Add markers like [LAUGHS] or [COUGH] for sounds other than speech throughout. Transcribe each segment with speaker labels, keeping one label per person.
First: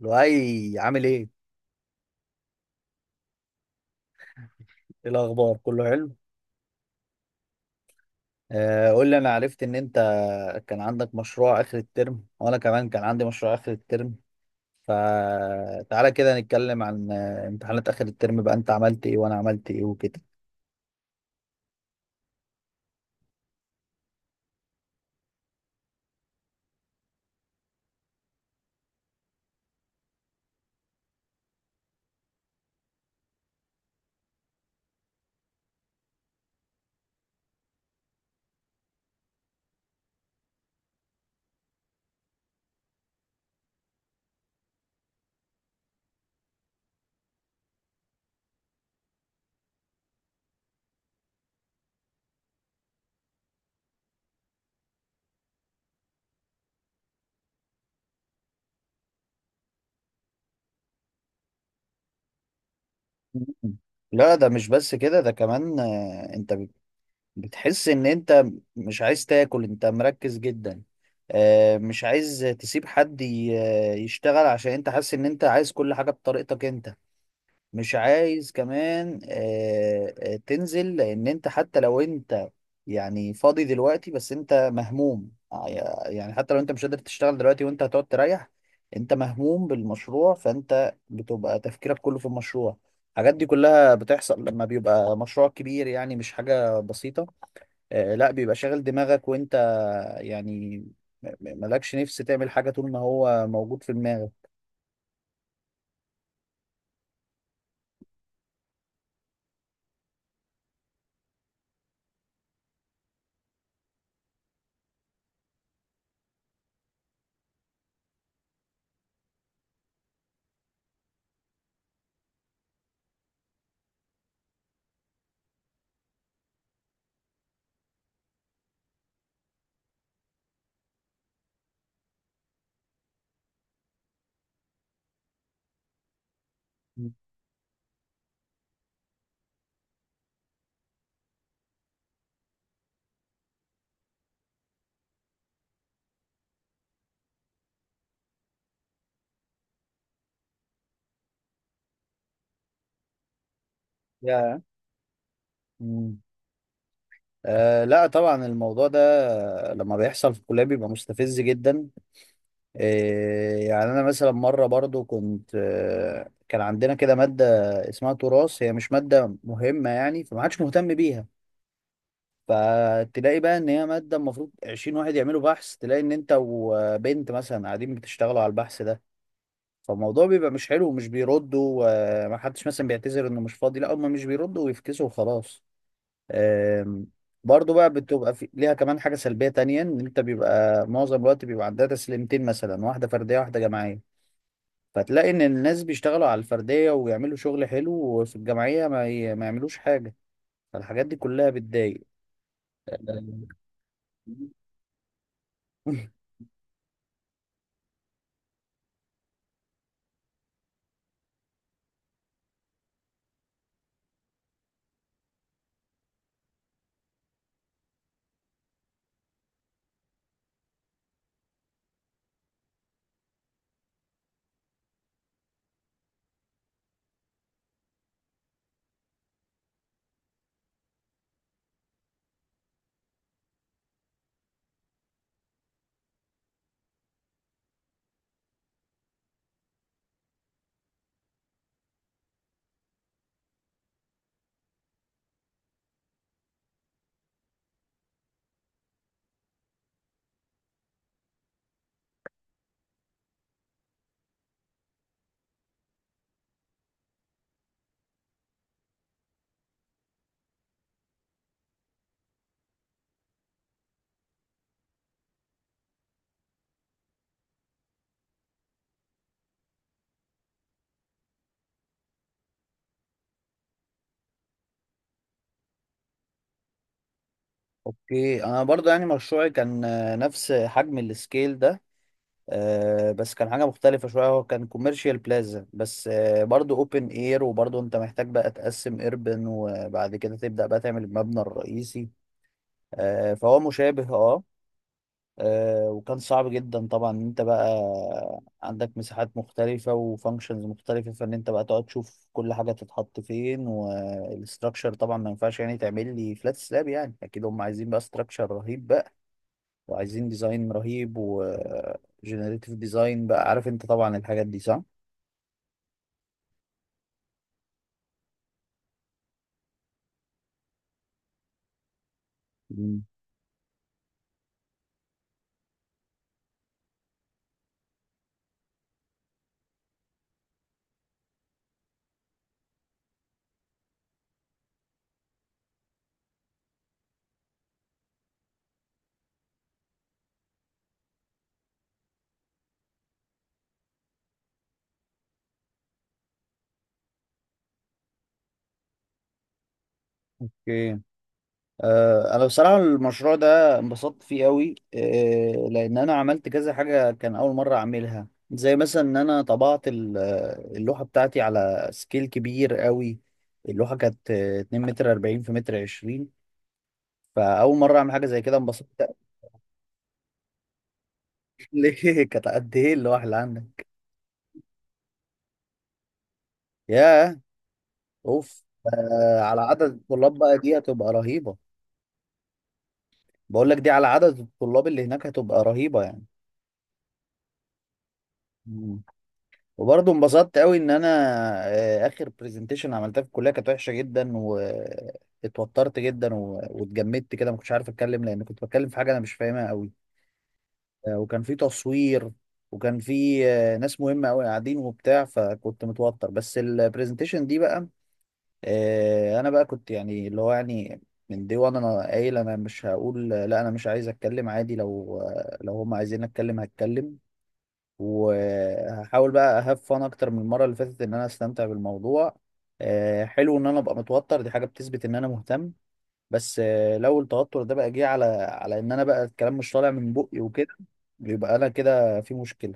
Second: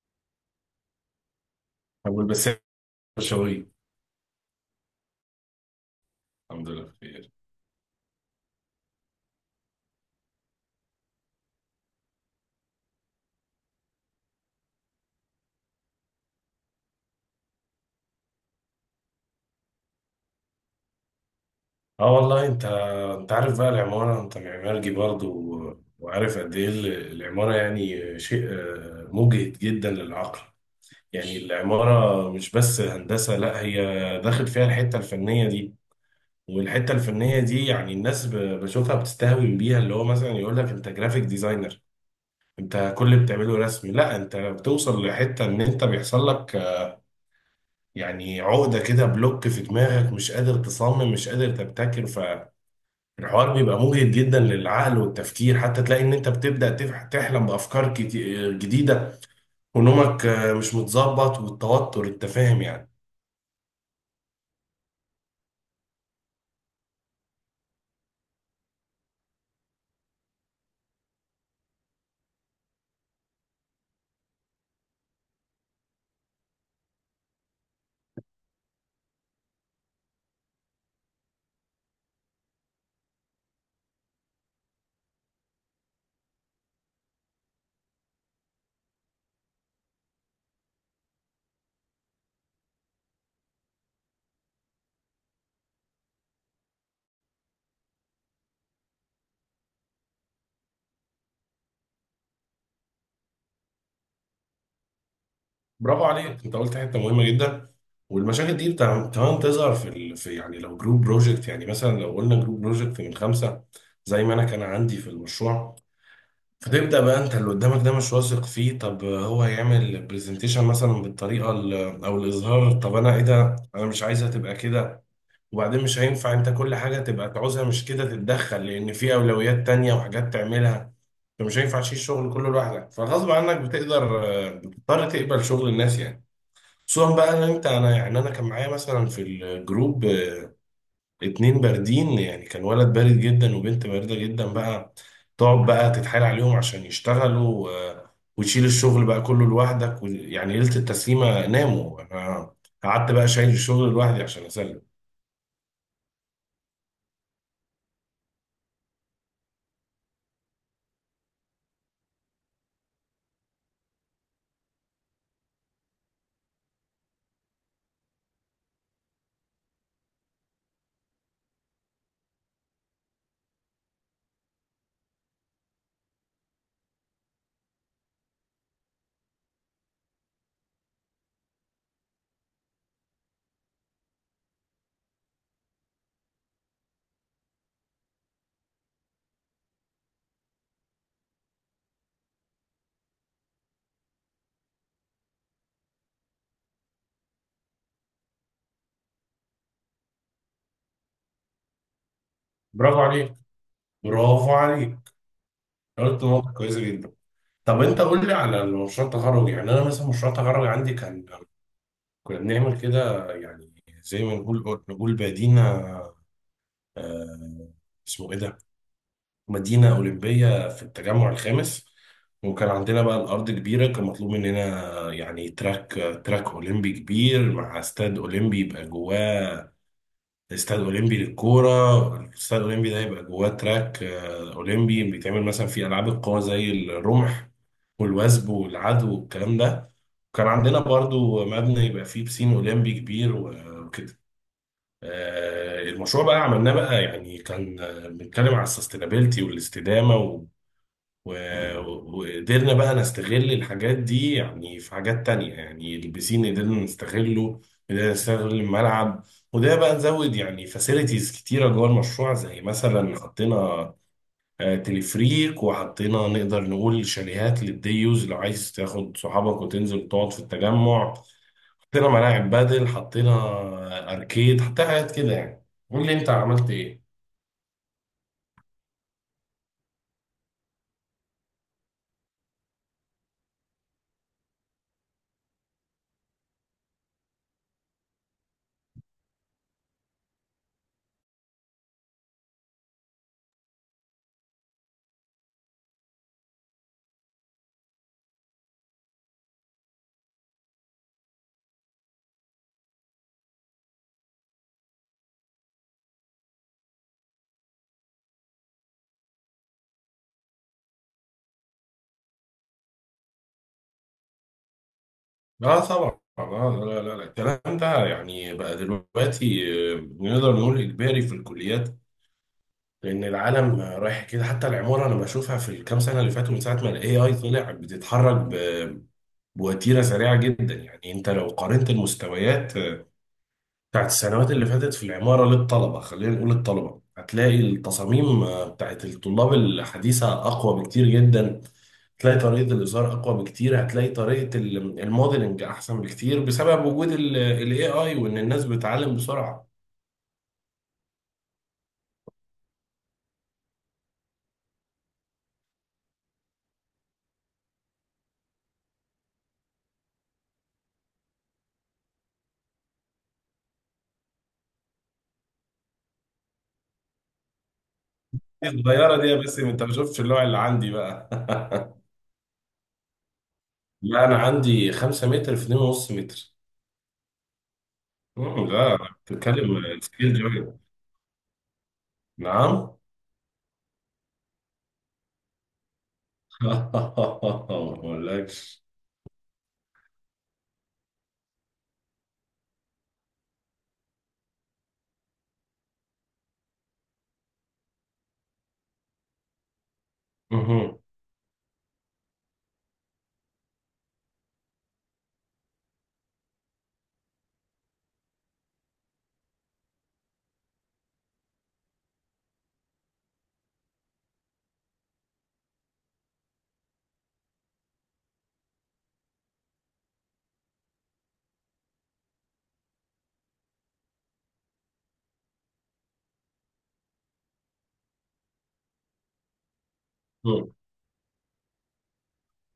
Speaker 1: لؤي عامل ايه؟
Speaker 2: والبساتين شوي.
Speaker 1: ايه الاخبار؟ كله حلو؟
Speaker 2: الحمد لله بخير.
Speaker 1: قول لي انا عرفت ان انت كان عندك مشروع اخر الترم وانا كمان كان عندي مشروع اخر الترم، فتعالى كده نتكلم عن امتحانات اخر الترم بقى، انت عملت ايه وانا عملت ايه وكده.
Speaker 2: اه والله انت عارف بقى العمارة، انت معماري برضه وعارف قد ايه العمارة. يعني شيء مجهد جدا للعقل. يعني العمارة مش بس هندسة، لا هي داخل فيها الحتة الفنية دي، والحتة الفنية دي يعني الناس بشوفها بتستهوي بيها، اللي هو مثلا يقول لك انت جرافيك ديزاينر، انت كل اللي بتعمله رسم. لا، انت بتوصل لحتة ان انت بيحصل لك يعني عقدة كده، بلوك في دماغك، مش قادر تصمم مش قادر تبتكر. فالحوار بيبقى مجهد جدا للعقل والتفكير، حتى تلاقي ان انت بتبدأ تحلم بأفكار جديدة، ونومك مش متظبط، والتوتر، انت فاهم يعني.
Speaker 1: مم. لا ده مش بس كده، ده كمان بتحس ان انت مش عايز تاكل، انت مركز جدا. مش عايز تسيب حد يشتغل، عشان انت حاسس ان انت عايز كل حاجة بطريقتك انت. مش عايز كمان تنزل، لان انت حتى لو انت يعني فاضي دلوقتي بس انت مهموم. يعني حتى لو انت مش قادر تشتغل دلوقتي وانت هتقعد تريح، انت مهموم بالمشروع، فانت بتبقى تفكيرك كله في المشروع. الحاجات دي كلها بتحصل لما بيبقى مشروع كبير، يعني مش حاجة بسيطة. لا بيبقى شاغل دماغك وانت يعني مالكش نفس تعمل حاجة طول ما هو موجود في دماغك.
Speaker 2: برافو عليك، انت قلت حتة مهمة جدا. والمشاكل دي كمان تظهر في يعني لو جروب بروجكت، يعني مثلا لو قلنا جروب بروجكت من خمسة، زي ما انا كان عندي في المشروع. فتبدأ بقى انت اللي قدامك ده مش واثق فيه، طب هو هيعمل برزنتيشن مثلا بالطريقة او الاظهار، طب انا ايه ده، انا مش عايزها تبقى كده. وبعدين مش هينفع انت كل حاجة تبقى تعوزها مش كده تتدخل، لان في اولويات تانية وحاجات تعملها. فمش هينفع تشيل الشغل كله لوحدك، فغصب عنك بتقدر، بتضطر تقبل شغل الناس يعني. خصوصا بقى ان انت، انا يعني انا كان معايا مثلا في الجروب اتنين باردين، يعني كان ولد بارد جدا وبنت باردة جدا بقى. تقعد بقى تتحايل عليهم عشان يشتغلوا، وتشيل الشغل بقى كله لوحدك يعني ليلة التسليمة ناموا، انا قعدت بقى شايل الشغل لوحدي عشان
Speaker 1: يا
Speaker 2: اسلم.
Speaker 1: yeah. أه لا طبعا، الموضوع ده لما بيحصل في الكلية بيبقى مستفز جدا. أه يعني أنا مثلا مرة برضو كنت كان عندنا كده مادة اسمها تراث، هي مش مادة مهمة يعني، فما حدش مهتم بيها. فتلاقي بقى إن هي مادة المفروض 20 واحد يعملوا بحث، تلاقي إن أنت وبنت مثلا قاعدين بتشتغلوا على البحث ده. فالموضوع بيبقى مش حلو ومش بيردوا، وما حدش مثلا بيعتذر إنه مش فاضي، لا هم مش بيردوا ويفكسوا وخلاص. آم، برضو بقى بتبقى ليها كمان حاجة سلبية تانية، ان انت بيبقى معظم الوقت بيبقى عندها تسليمتين مثلا، واحدة فردية واحدة جماعية. فتلاقي ان الناس بيشتغلوا على الفردية ويعملوا شغل حلو، وفي الجماعية ما يعملوش حاجة. فالحاجات دي كلها بتضايق.
Speaker 2: برافو عليك،
Speaker 1: [LAUGHS]
Speaker 2: برافو عليك، قلت نقطة كويسة جدا. طب انت قول لي على مشروع التخرج. يعني انا مثلا مشروع التخرج عندي كان، كنا بنعمل كده يعني، زي ما نقول، نقول بادينا، آه، اسمه ايه ده، مدينة أولمبية في التجمع الخامس. وكان عندنا بقى الأرض كبيرة، كان مطلوب مننا يعني تراك، تراك أولمبي كبير مع استاد أولمبي يبقى جواه، استاد أولمبي للكورة. الاستاد الأولمبي ده يبقى جواه تراك أولمبي بيتعمل مثلا في ألعاب القوى زي الرمح والوثب والعدو والكلام ده. كان عندنا برضو مبنى يبقى فيه بسين أولمبي كبير وكده. المشروع بقى عملناه بقى يعني، كان بنتكلم على السستينابيلتي والاستدامة، و- وقدرنا بقى نستغل الحاجات دي يعني في حاجات تانية، يعني البسين قدرنا نستغله، قدرنا نستغل الملعب. وده بقى نزود يعني فاسيلتيز كتيرة جوه المشروع، زي مثلا حطينا تلفريك، وحطينا نقدر نقول شاليهات للديوز لو عايز تاخد صحابك وتنزل وتقعد في التجمع. حطينا ملاعب، بدل حطينا أركيد، حطينا حاجات كده يعني. قول لي أنت عملت إيه؟
Speaker 1: اوكي، انا برضو يعني مشروعي كان نفس حجم السكيل ده. بس كان حاجة مختلفة شوية، هو كان كوميرشال بلازا بس برضو اوبن اير، وبرضو انت محتاج بقى تقسم ايربن وبعد كده تبدأ بقى تعمل المبنى الرئيسي. فهو مشابه اه. وكان صعب جدا طبعا ان انت بقى عندك مساحات مختلفة وفانكشنز مختلفة، فان انت بقى تقعد تشوف كل حاجة تتحط فين، والاستراكشر طبعا ما ينفعش يعني تعمل لي فلات سلاب، يعني اكيد هم عايزين بقى استراكشر رهيب، وعايزين ديزاين رهيب وجنريتيف ديزاين، بقى عارف انت طبعا الحاجات دي صح؟
Speaker 2: لا طبعا، لا لا لا، الكلام ده يعني بقى دلوقتي نقدر نقول اجباري في الكليات،
Speaker 1: مم.
Speaker 2: لان العالم رايح كده. حتى العماره انا بشوفها في الكام سنه اللي فاتوا من ساعه ما الاي اي طلع، بتتحرك بوتيره سريعه جدا. يعني انت لو قارنت المستويات بتاعت السنوات اللي فاتت في العمارة للطلبة، خلينا نقول الطلبة، هتلاقي التصاميم بتاعت الطلاب الحديثة أقوى بكتير جدا، هتلاقي طريقة الإزهار أقوى بكتير، هتلاقي طريقة الموديلنج أحسن بكتير، بسبب وجود ال AI، وإن الناس بتتعلم بسرعة.
Speaker 1: اوكي انا بصراحه المشروع ده انبسطت فيه قوي، لان انا عملت كذا حاجه كان اول مره اعملها، زي مثلا ان انا طبعت اللوحه بتاعتي على سكيل كبير قوي. اللوحه كانت 2 متر 40 في متر 20، فاول مره اعمل حاجه زي كده
Speaker 2: إيه
Speaker 1: انبسطت.
Speaker 2: الصغيرة دي يا باسم، أنت ما شفتش اللوع اللي عندي بقى؟
Speaker 1: [LAUGHS]
Speaker 2: [LAUGHS]
Speaker 1: ليه، كانت قد ايه اللوحه اللي عندك؟
Speaker 2: لا أنا عندي 5 متر في 2.5 متر.
Speaker 1: ياه، اوف.
Speaker 2: مم، لا.
Speaker 1: على عدد
Speaker 2: بتتكلم سكيل
Speaker 1: الطلاب بقى دي
Speaker 2: جوي.
Speaker 1: هتبقى رهيبه.
Speaker 2: نعم.
Speaker 1: بقول لك، دي على عدد الطلاب اللي هناك هتبقى رهيبة يعني.
Speaker 2: [LAUGHS] ما أقولكش.
Speaker 1: مم. وبرضه انبسطت قوي ان انا اخر برزنتيشن عملتها في الكلية كانت وحشة جدا، واتوترت جدا واتجمدت كده، ما كنتش عارف اتكلم لان كنت بتكلم في حاجة انا مش فاهمها قوي.
Speaker 2: مهم.
Speaker 1: وكان في تصوير، وكان في ناس مهمة قوي قاعدين وبتاع، فكنت متوتر. بس البرزنتيشن دي بقى انا بقى كنت يعني اللي هو يعني من دي، وانا قايل انا مش هقول لا، انا مش عايز اتكلم، عادي لو لو هم عايزين اتكلم هتكلم. وهحاول بقى اهاف فان اكتر من المره اللي فاتت ان انا استمتع بالموضوع. حلو ان انا ابقى متوتر، دي حاجه بتثبت ان انا مهتم. بس لو التوتر ده بقى جه على ان انا بقى الكلام مش طالع من بقي وكده، يبقى انا كده في مشكله.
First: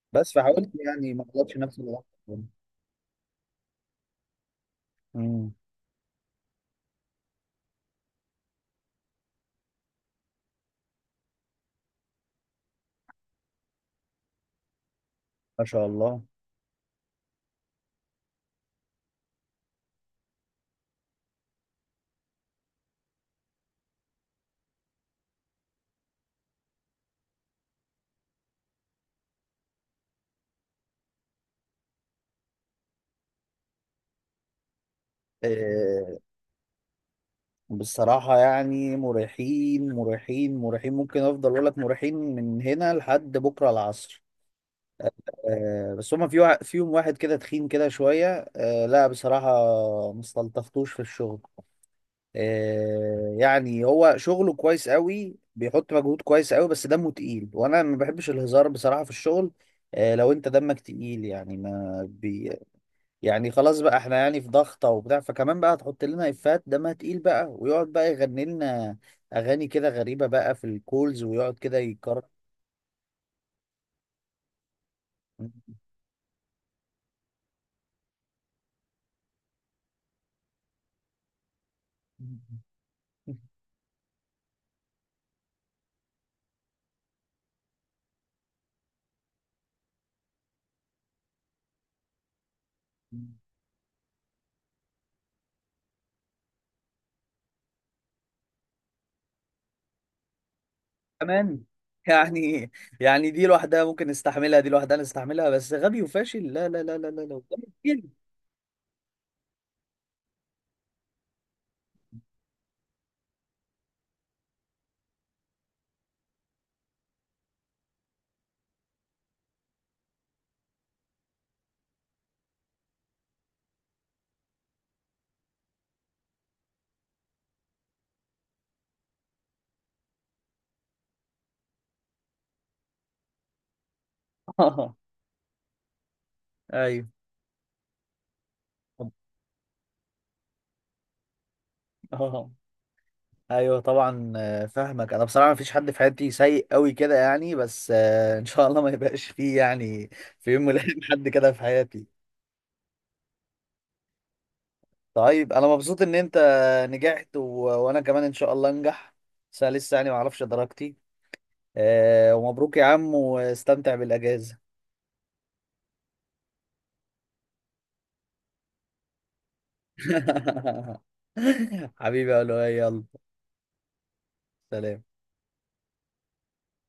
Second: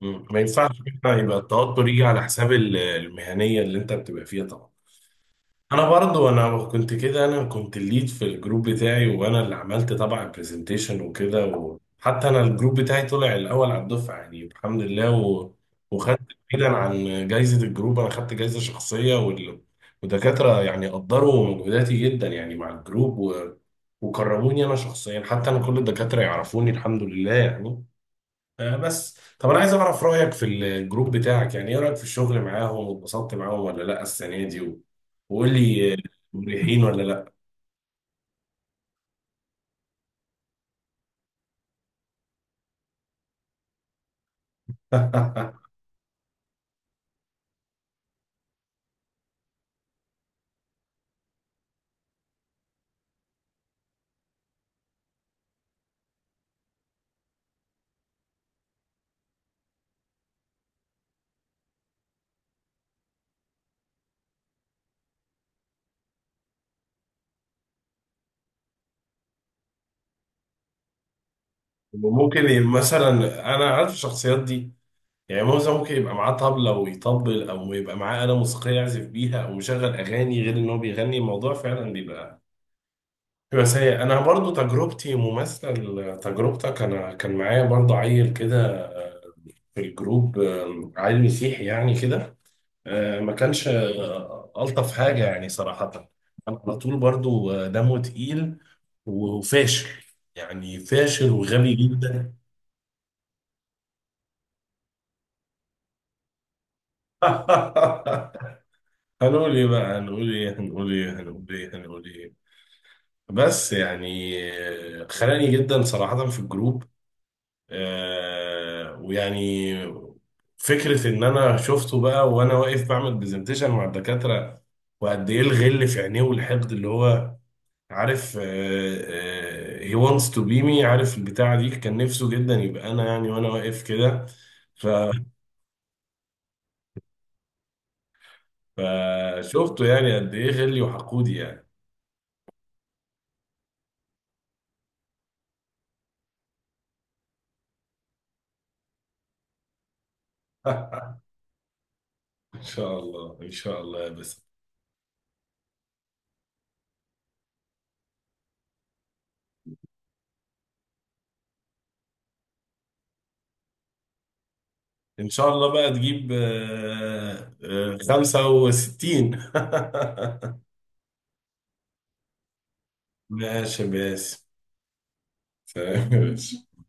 Speaker 2: مم.
Speaker 1: بس
Speaker 2: ما
Speaker 1: فحاولت
Speaker 2: ينفعش
Speaker 1: يعني
Speaker 2: كده
Speaker 1: ما
Speaker 2: يبقى
Speaker 1: اغلطش نفسي،
Speaker 2: التوتر يجي
Speaker 1: بالعكس.
Speaker 2: على حساب المهنية اللي انت بتبقى فيها، طبعا.
Speaker 1: مم،
Speaker 2: انا برضو، انا كنت كده، انا كنت الليد في الجروب بتاعي، وانا اللي عملت طبعا البرزنتيشن وكده، وحتى انا الجروب بتاعي طلع الاول على الدفعة يعني الحمد لله، و...
Speaker 1: ما شاء الله.
Speaker 2: وخدت، بعيدا عن جايزة الجروب انا خدت جايزة شخصية، وال... ودكاترة يعني قدروا مجهوداتي جدا يعني مع الجروب، و... وكرموني انا شخصيا، حتى انا كل الدكاترة يعرفوني الحمد لله يعني. بس طب انا عايز اعرف رايك في الجروب بتاعك، يعني ايه رايك في الشغل معاهم، واتبسطت معاهم ولا لا السنه دي؟ وقول لي
Speaker 1: آه،
Speaker 2: مريحين ولا لا؟
Speaker 1: بصراحة يعني مريحين، مريحين، ممكن أفضل أقول لك مريحين من هنا لحد بكرة العصر.
Speaker 2: [LAUGHS]
Speaker 1: بس هما فيهم واحد كده تخين كده شوية، لا بصراحة ما استلطفتوش في الشغل. يعني هو شغله كويس قوي، بيحط مجهود كويس قوي، بس دمه تقيل وانا ما بحبش الهزار بصراحة في الشغل. لو انت دمك تقيل يعني ما بي، يعني خلاص بقى احنا يعني في ضغطة وبتاع، فكمان بقى تحط لنا افات دمها تقيل بقى، ويقعد بقى يغني لنا اغاني كده غريبة بقى في الكولز ويقعد كده يكرر.
Speaker 2: ممكن مثلا، انا عارف الشخصيات دي، يعني موزة ممكن يبقى معاه طبلة ويطبل، او يبقى معاه آلة موسيقية يعزف بيها، او مشغل اغاني، غير ان هو بيغني، الموضوع فعلا بيبقى سيء. انا برضو تجربتي مماثلة لتجربتك، انا كان معايا برضو عيل كده، آه، في الجروب، عيل مسيحي يعني كده، ما
Speaker 1: [LAUGHS]
Speaker 2: كانش ألطف حاجة يعني صراحة. كان على طول برضو دمه تقيل، وفاشل، يعني فاشل
Speaker 1: كمان
Speaker 2: وغبي جدا.
Speaker 1: يعني، يعني دي لوحدها ممكن نستحملها، دي لوحدها نستحملها، بس غبي وفاشل، لا لا لا لا لا لا. [LAUGHS] جامد جداً.
Speaker 2: [LAUGHS] هنقول ايه بقى، هنقول ايه، هنقول ايه، هنقول ايه، هنقول ايه. بس يعني خلاني جدا صراحة في الجروب، ويعني فكرة ان انا شفته بقى وانا واقف بعمل برزنتيشن مع الدكاترة، وقد ايه الغل في عينيه والحقد، اللي هو عارف، he wants to be me، عارف البتاعة دي. كان نفسه جدا يبقى أنا يعني، وأنا واقف كده. ف-
Speaker 1: ايوه. [LAUGHS]
Speaker 2: فشفته يعني قد إيه غلي وحقودي يعني.
Speaker 1: اه، ايوه طبعا، فاهمك. انا بصراحه مفيش حد في حياتي سيء قوي كده يعني، بس ان شاء الله ما يبقاش فيه يعني في يوم من الايام
Speaker 2: [LAUGHS]
Speaker 1: حد كده في حياتي.
Speaker 2: إن شاء الله إن شاء الله يا بس.
Speaker 1: طيب انا مبسوط ان انت نجحت وانا كمان ان شاء الله انجح. بس أنا لسه يعني ما اعرفش درجتي. ومبروك يا عم واستمتع بالاجازه.
Speaker 2: إن شاء الله بقى تجيب 65. [LAUGHS]
Speaker 1: [LAUGHS] حبيبي يا لؤي، يلا،
Speaker 2: ماشي يا باسم.
Speaker 1: سلام
Speaker 2: [LAUGHS] سلام يا باشا.